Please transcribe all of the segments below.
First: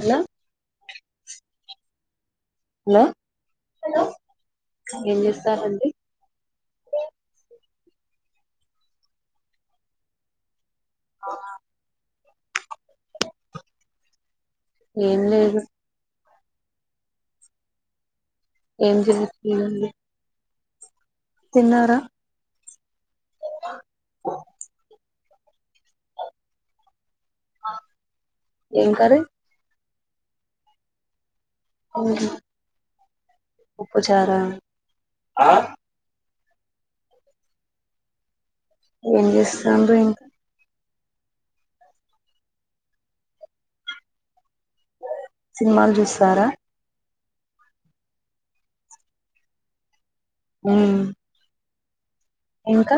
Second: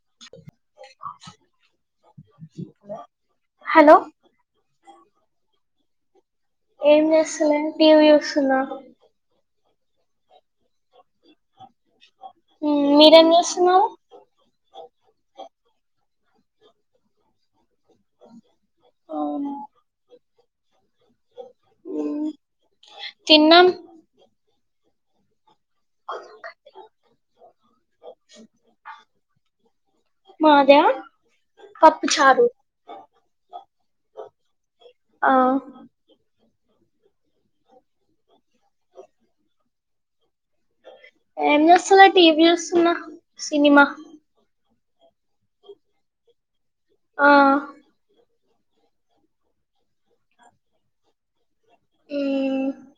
Hello hello hello ఏం చేస్తారంండి? ఏం చేస్తలే టీవీ చూస్తున్నా. ఆ నిర్మించేస్తున్నారు. ఏం లేదు ఏం చేయట్లదండి. తిన్నారా? తిన్నాం అకటి [unintelligible] ఏం కర్రీ? మాదా? పప్పు చారు. పప్పుచారా ఏం చేస్తాండ్రో ఏమో? ఏంస్తున్నా టీ వి చూస్తున్న సినిమా. సినిమాలు చూస్తారా? ఆ ఊ ఇంకా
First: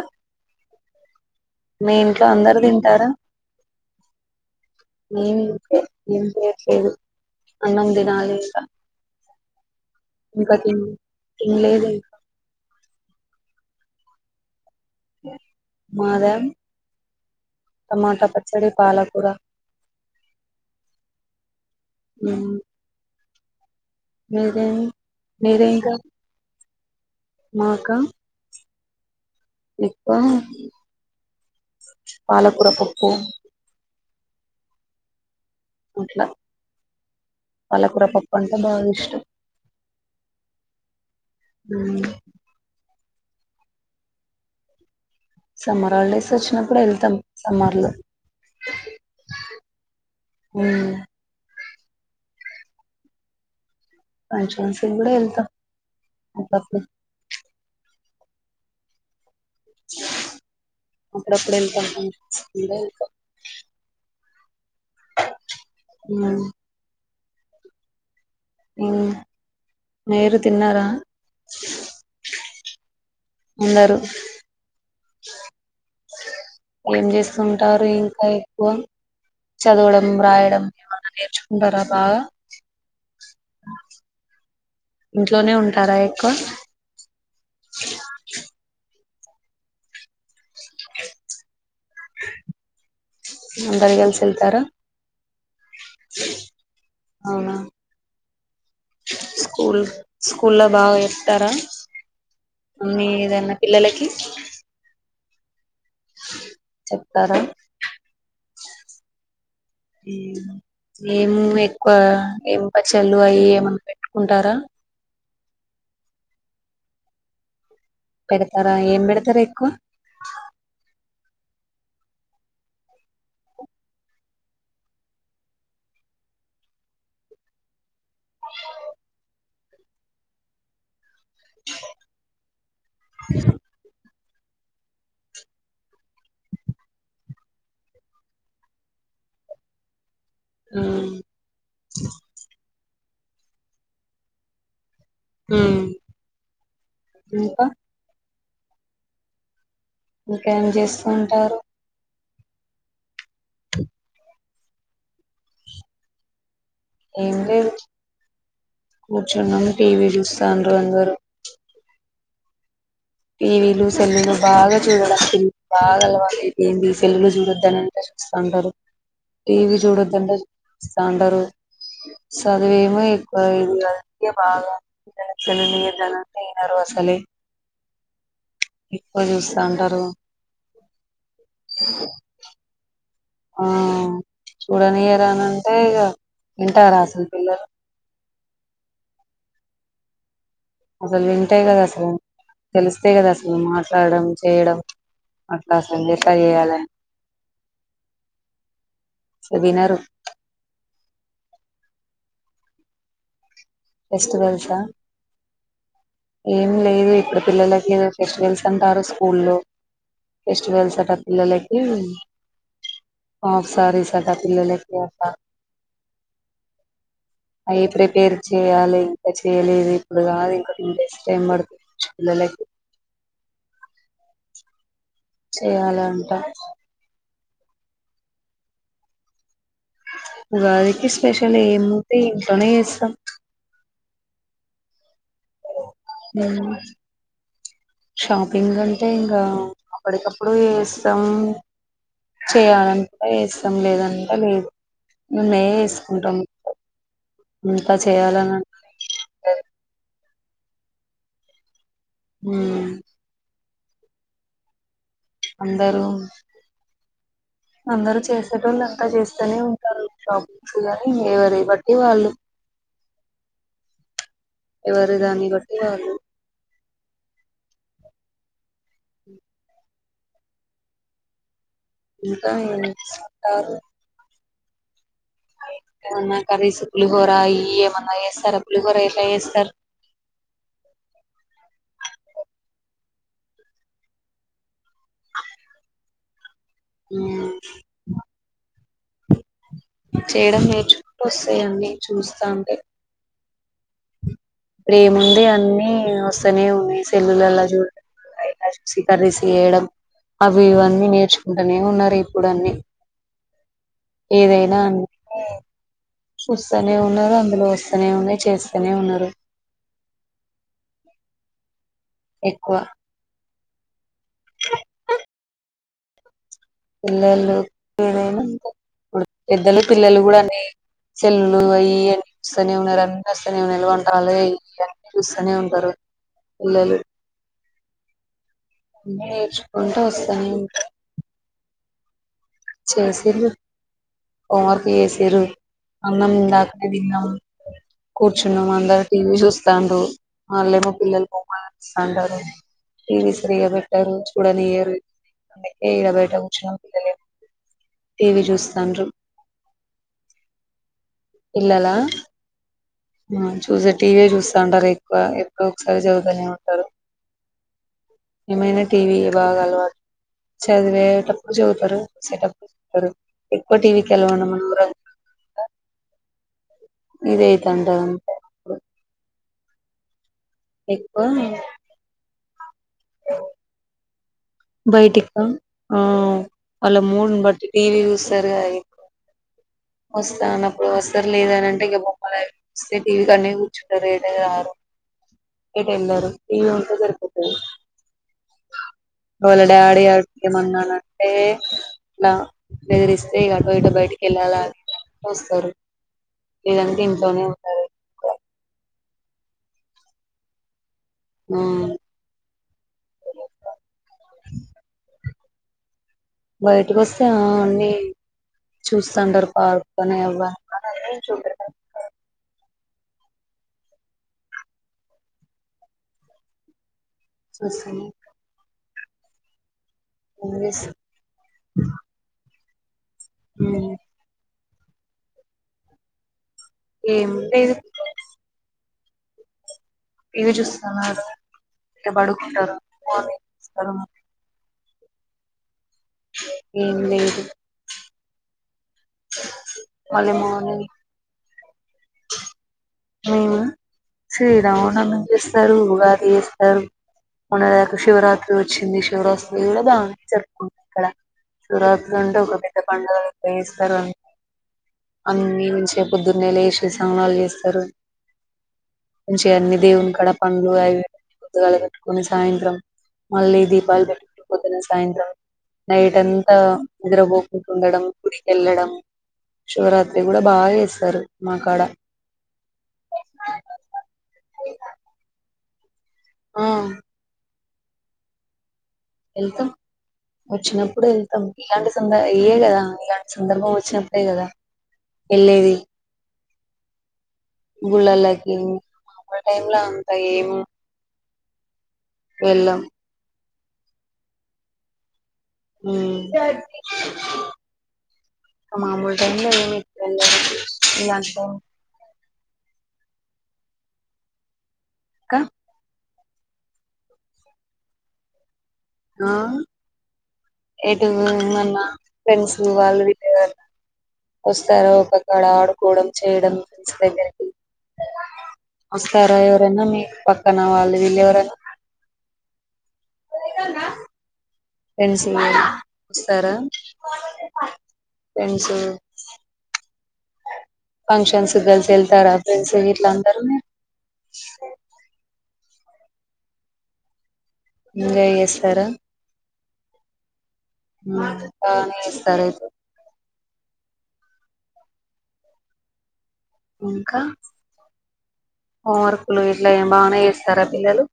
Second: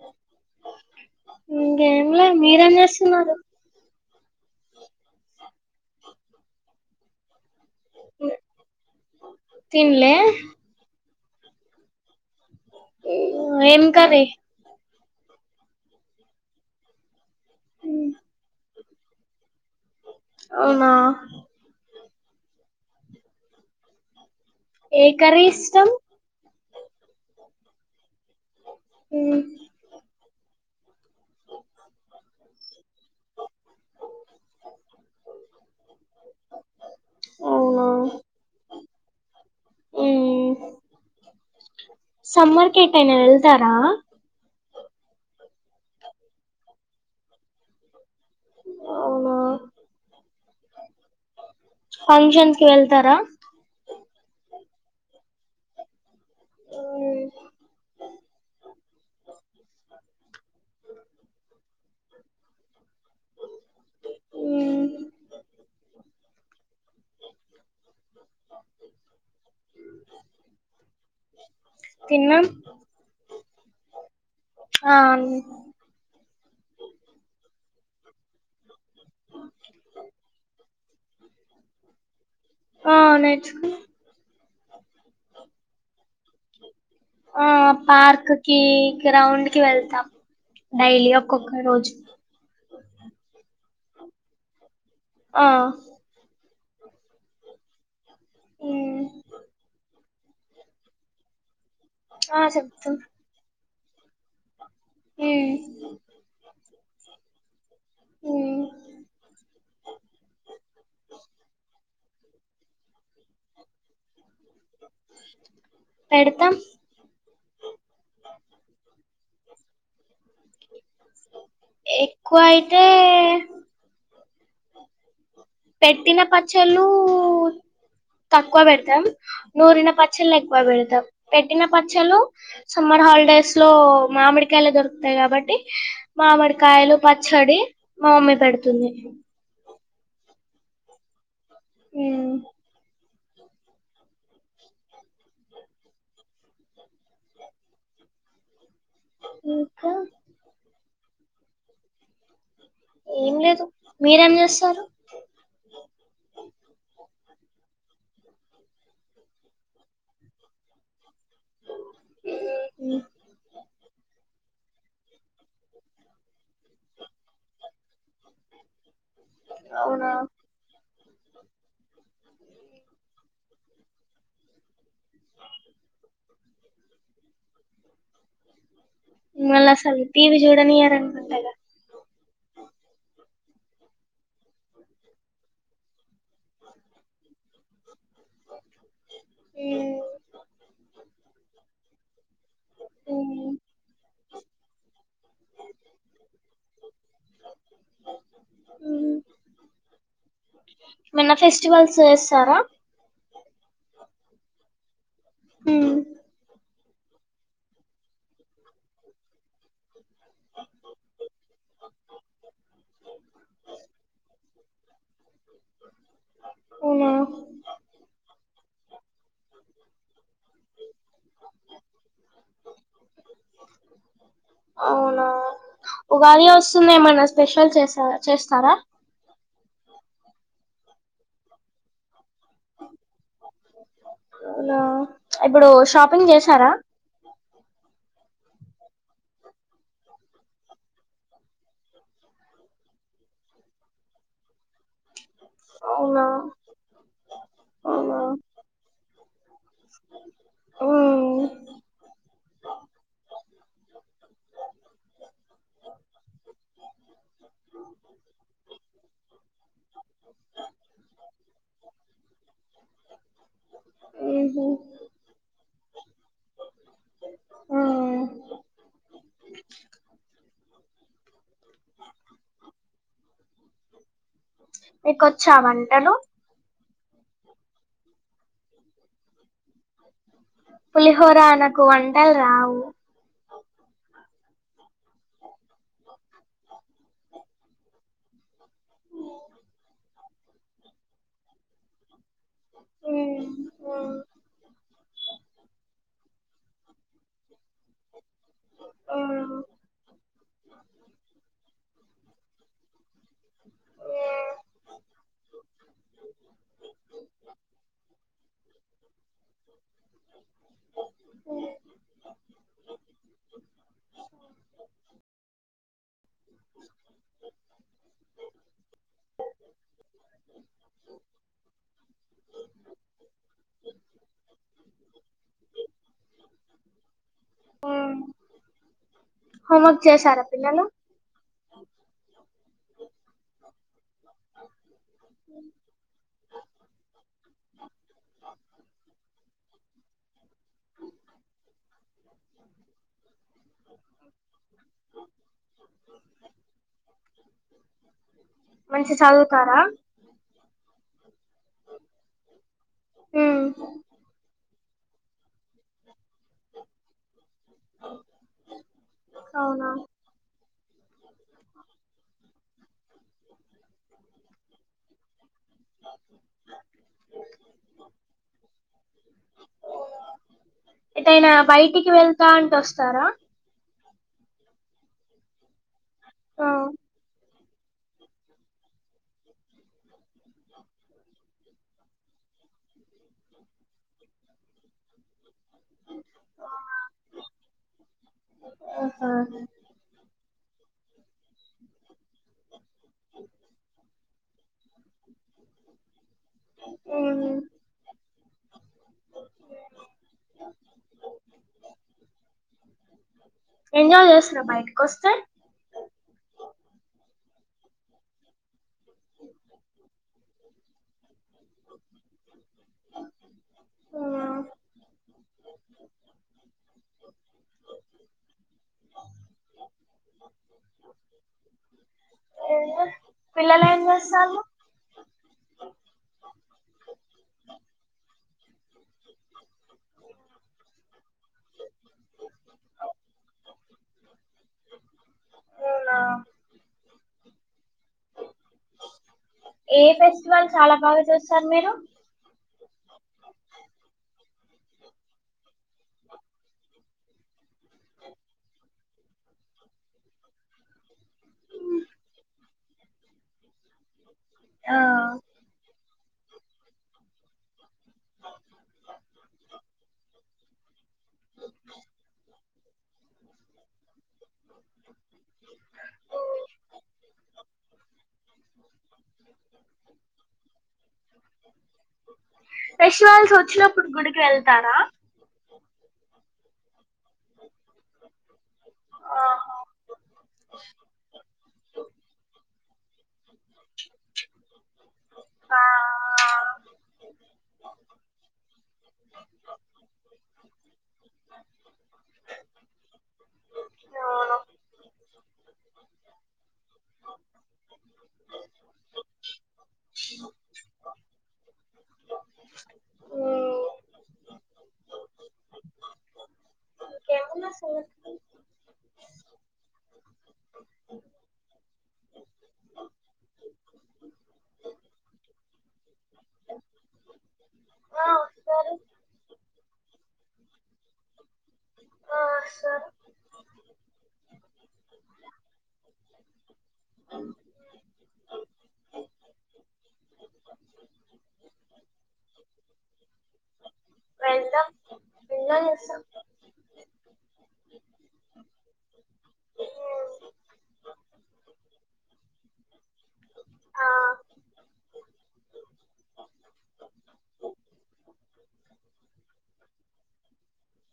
మీ ఇంకేంలే ఇంట్లో అందరు మీరేం చేస్తున్నారు నమి ఏం చేయట్లేదు అన్నం దినాలే ఇకా తిన్లే తిన్లేదు ఇంక ఏం కరి మాదా టమాటా పచ్చడి పాలకూర అవునా ఊ మీదేం ఏ కర్రీ మీదేం ఇష్టం కరి మాకా ఊ ఎక్కువ పాలకూర పప్పు అట్లా అవునా పాలకూర పప్పు అంటే బాగా ఇష్టం ఊ సమ్మర్కి ఎటైనా ఎళ్తారా సమ్మర్ హాలిడేస్ వచ్చినప్పుడు వెళ్తాం సమ్మర్ లో అవునా ఊ ఫంక్షన్ కి వెళ్తారా ఫంక్షన్స్ కూడా వెళ్తాం అప్పుడప్పుడు అప్పుడప్పుడు వెళ్తా ఫంక్షన్స్ కూడా వెళ్తా ఉ ఉ ఊ. మీరు తిన్నారా తిన్నాం అందరూ ఆ ఆన్ ఏం చేస్తుంటారు ఇంకా ఎక్కువ చదవడం రాయడం ఏమన్నా నేర్చుకుంటారా బాగా ఆ నేర్చుకు ఇంట్లోనే ఉంటారా ఎక్కువ ఆ పార్క్ కి గ్రౌండ్ కి వెళ్తాం డైలీ ఒక్కొక్క రోజు అందరిగల్సిఎల్తారా ఆ అవునా ఉమ్, స్కూల్ స్కూల్ లో బాగా చెప్తారా ఆ చెప్తం అన్ని ఏదైనా పిల్లలకి ఊ చెప్తారా ఉమ్, ఏం ఎక్కువ ఏం పచ్చడలు అవి ఏమన్నా పెట్టుకుంటారా పెడతాం పెడతరా ఏం పెడతరు ఎక్కువ ఎక్కువ అయితే పెట్టిన పచ్చల్లూ తక్కువ పెడతాం నూరిన పచ్చళ్లు ఎక్కువ పెడతాం పెట్టిన పచ్చళ్లు సమ్మర్ హాలిడేస్ లో మామిడి గల దొరుకుతాయి కాబట్టి మామిడికాయలు పచ్చడి మా మమ్మీ పెడుతుంది ఊ ఊ ఊ ఇంక ఇకా ఇంకేం చేస్తుంటారు ఏం లేదు మీరేం చేస్తారు ఏం లేదు కూర్చున్నా టీవీ చూస్తాను అందరు ఉమ్ టివీలు సెల్లులు బాగా చూడాల బాగా అలవాాల అతే ఏంది పెల్గులు చూడొద్దాని అంటే చూస్తా ఉంటారు టీవీ అవునా చూడద్దంటేండరు స చదివేమో ఎక్కువ బాగానికి చెలిందిద్దనంత ఇనరు ఆసలే మళ్ళసలు టీవి చూడనియరనుకుంట గా ఆ చూడనియరా అని అంటే ఇక వింటారా అసలు పిల్లలు ఉమ్ అసలు వింటే గా కదా అసలు తెలిస్తే కదా అసలు ఉమ్ మాట్లాడడం చేయడం అట్లా అసలు ఎట చేయాల వినరు మన్న ఫెస్టివల్స్ చేస్తారా ఫెస్టివల్సా ఉమ్ ఏం లేదు ఇప్పుడు పిల్లలకి ఏదో ఫెస్టివల్స్ అంటారు స్కూల్లో ఫెస్టివల్స్ అంటా పిల్లలకు ఆఫ్ సారి అట పిల్లలు అవునా అయి ప్రీపేర్ చేయాలి ఇంకా చెయలేదు ఇప్పుడు కాదు ఇంకా డ్రెస్ టైమ్ పడుతుంది పిల్లకి అవునా ఉగాది వస్తుంది ఏమన్నా స్పెషల్ చేస చేస్తారా ఉగాది కి స్పెషల్ ఏముే ఇంట్లోనే చేస్తాం అవున ఇప్పుడు షాపింగ్ చేసారా ఇంగ్ంటే ఇంకా అప్పడికప్పుడు చేస్తాం చేయాలంటె చేస్తాంలేదంటె లేదు ఉన్నయి అవునా వేసుకుంటాం ఇంత అవునా చేయాలని ఉమ్ ఉమ్ అందరూ అందరుూ చేసేటోళ్ళు అంతా చేస్తూనే ఉంటారు షాపింగ్ షూగానీ ఈవరి బట్టి వాళ్ళు ఉహు ఎవరిదాన్ని బట్టి వాళ్ళు ఆ ఉ ఇంకా ఏం చేస్తుంటారు మీకు వచ్చా వంటలు ఏమన్నా కర్రీస్ పులిహోర ఇ ఏమన్నా చేస్తారా పులిహోర ఎట్లా చేస్తారు పులిహోర అనకు వంటలు రావు ఉమ్ చేయడం నేర్చుకోస్తాయన్నీ చూస్తాంది ఉమ్ ఉమ్ ఎప్పుడేముది అన్ని వస్తూనే ఉన్నాయి సెల్లులలా చూడట కర్రీస్ ఉమ్ చేయడం అవి ఇవన్నీ నేర్చుకుంటూనే ఉన్నారు ఇప్పుడు అన్ని ఏదైనా అన్ చూస్తనే ఉన్నారు అందులో వస్తనే ఉన్నాయ్ చేస్తనే ఉన్నారు పోఓ ఎక్కువ పిల్లలు ఏదైనా ఇప్పుడు పెద్దలు పిల్లలు కూడా నే సెల్లులు అయి అని చూస్తూనే ఉన్నారు [unintelligible] చూస్తూనే ఉంటారు పిల్లలు ఉమ్ నేర్చుకుంట హోంవర్క్ వస్తానే చేసారా వుం పిల్లలు చేసిండ్రు హోం వర్క్ చేసిర్రు అన్నం ఇందకనే తిన్నాం కూర్చున్నా అంద టీ వి షోస్ స్తాం అ మ పిలలు పోస్తాంటారు టీవీ స్రీగా పెట్టారు చూడాలయరు ఏ ఇడ బయట కూర్చుం పిల్లలే మంచి చదువుతారా పిల్లల మా ఉమ్ చూస్తే టీవీ చూస్తాంటారు ఎక్కువ ఎప్పుడో ఒకసారి చదువు త్తానే ఉంటారు ఏమైనా టీవీ బాగా అలవా అవునా చదివేటప్పుడు చదువుతారు చూసేటప్పుడు చుత్తరు ఎక్కువ టీవీకి [unintelligible] అ గిది అయితాంటరు అంతే ఎక్కువ ఎటైనా బయటికి వెళ్తాంటే వస్తరా బయటిక ఆ ఆ వాల్ల మూడ్ ని బట్టి టీవీ చూస్తారు కదా ఎక్కువ వస్తా అన్నప్పుడు వస్తారు లేద అని అంటే ఇక బొమ్మలస్తే టీవీ కాన్నే కూర్చుంటారు ఏటకి రారు ఏటెళ్ళరు టీవీ వుంటే సరిపొతది ఆహా వాళ్ల డాడి ఏమన్నానంటే ఇలా బెదిరిస్తే ఇక అటో ఇటో బయటికి వెళ్ళాలా వస్తరు లేదంటే ఇంట్లోనే ఉమ్ ఉంటారు ఆవున్ ఎంజాయ్ చేస్తారా బయటకి వస్తే బయటకొస్తే ఆ అన్నీ చూస్తంటారు పార్కు అని అవ్వని ఉమ్ చూస్తనే ఇంక [unintelligible] మ్మ్ పిల్లలేం జేస్తాండ్రు ఏమ్ లేదు టీవి జుస్తన్నారు ఇంకా బడుకుంటారు [unintelligible] ఏమ్ లేదు ఏ మళ్ళీ ఫెస్టివల్ మార్నింగ్ చాలా బాగా చేస్తారు మీరు మేమ శ్రీరామనవమి చేస్తారు ఉగాది చేస్తారు మొన్న అది గాక శివరాత్రి వచ్చింది శివరాత్రి గూడా బాగా జరుపుకుంటారు ఇక్కడ శివరాత్రి అంటే ఒక పెద్ద పండుగ లెక్క చేస్తారు అం ఆ అన్ని వుంచే పొద్దున్నే లేచి స్నానాలు చేస్తారు మంచి అన్ని దేవుని కాడ పండ్లు అవి కొత్తగాలు కట్టుకొని సాయంత్రం మళ్ళీ దీపాలు పెట్టు [unintelligible] పొద్దున సాయంత్రం నైట్ అంతా నిద్ర పోకుండా వుండడం గుడికెళ్ళడం శివరాత్రి గూడా బాగా చేస్తారు మా కాడ ఫెస్టివల్స్ వచ్చినప్పుడు గుడికి వెళ్తారా ఆ ఆ ఎళ్తాం వచ్చినప్పుడు ఎళ్తాం ఇలాంటి సంద ఇయే కదా ఇలాంటి సందర్భం వచ్చినప్పుడే కదా వెళ్ళేది గుళ్ళల్లకి మామొల్ టైం లో అంతా ఏమి వెలామ్ అవును హామ్ [inaudible] మామూల్ టైంలో అంత ఎక్కువ ఏం ఉండదు మ్మ్. క ఇంకేమన్నా సంగతులు ఆ ఎటు మన్నా ఫ్రెండ్స్ వాళ్ళు వీలు ఎమన వస్తారో ఒక్కడ ఆడుకోవడం చేయడం ఫ్రెంస్ దగ్గరికి ఆ వస్తారు వస్తారా ఎవరైనా మీ ఇంటి పక్కన వాళ్ళు వీళ్ళు ఎవరైనా ఆ వస్తారు రెంస్ వస్తారుా ఫ్రెండ్సూ ఫంక్షన్స్ గలిసి ఎళ్తారా ఫ్రెండ్స్ గిట్ల అందరు స అసలు ఇంజాయ్ చేస్తార మ్మ్. ఉ బానే చేస్తారు అయితే ఆ ఇంకా హోంవర్కులు గిట్లా ఏం బాగానే చేస్తారా పిల్లలు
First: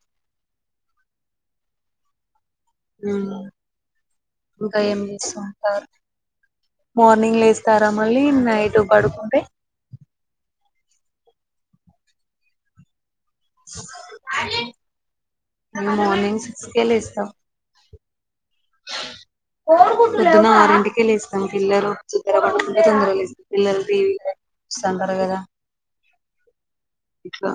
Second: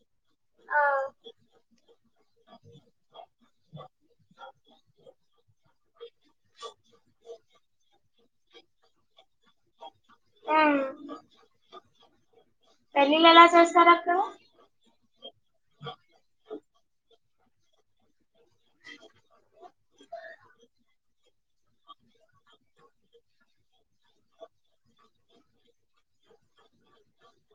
ఆ హామ్ ఇంకా ఏం చేస్తుంటారు మార్నింగ్ వస్తారా మళ్ళీ నైట్ పడుకుంటే హు చేస్తారు అక్కడ [inaudible] మేం మార్నింగ్ సిక్స్ లేస్తాం [inaudible] పొద్దున్న ఆరింటికే లాస్యం పిల్లలు తొందర పట్టుకుంటే తొందరగా లేస్తాం పిల్లలు టీవీ సండరగధ ఎట్ల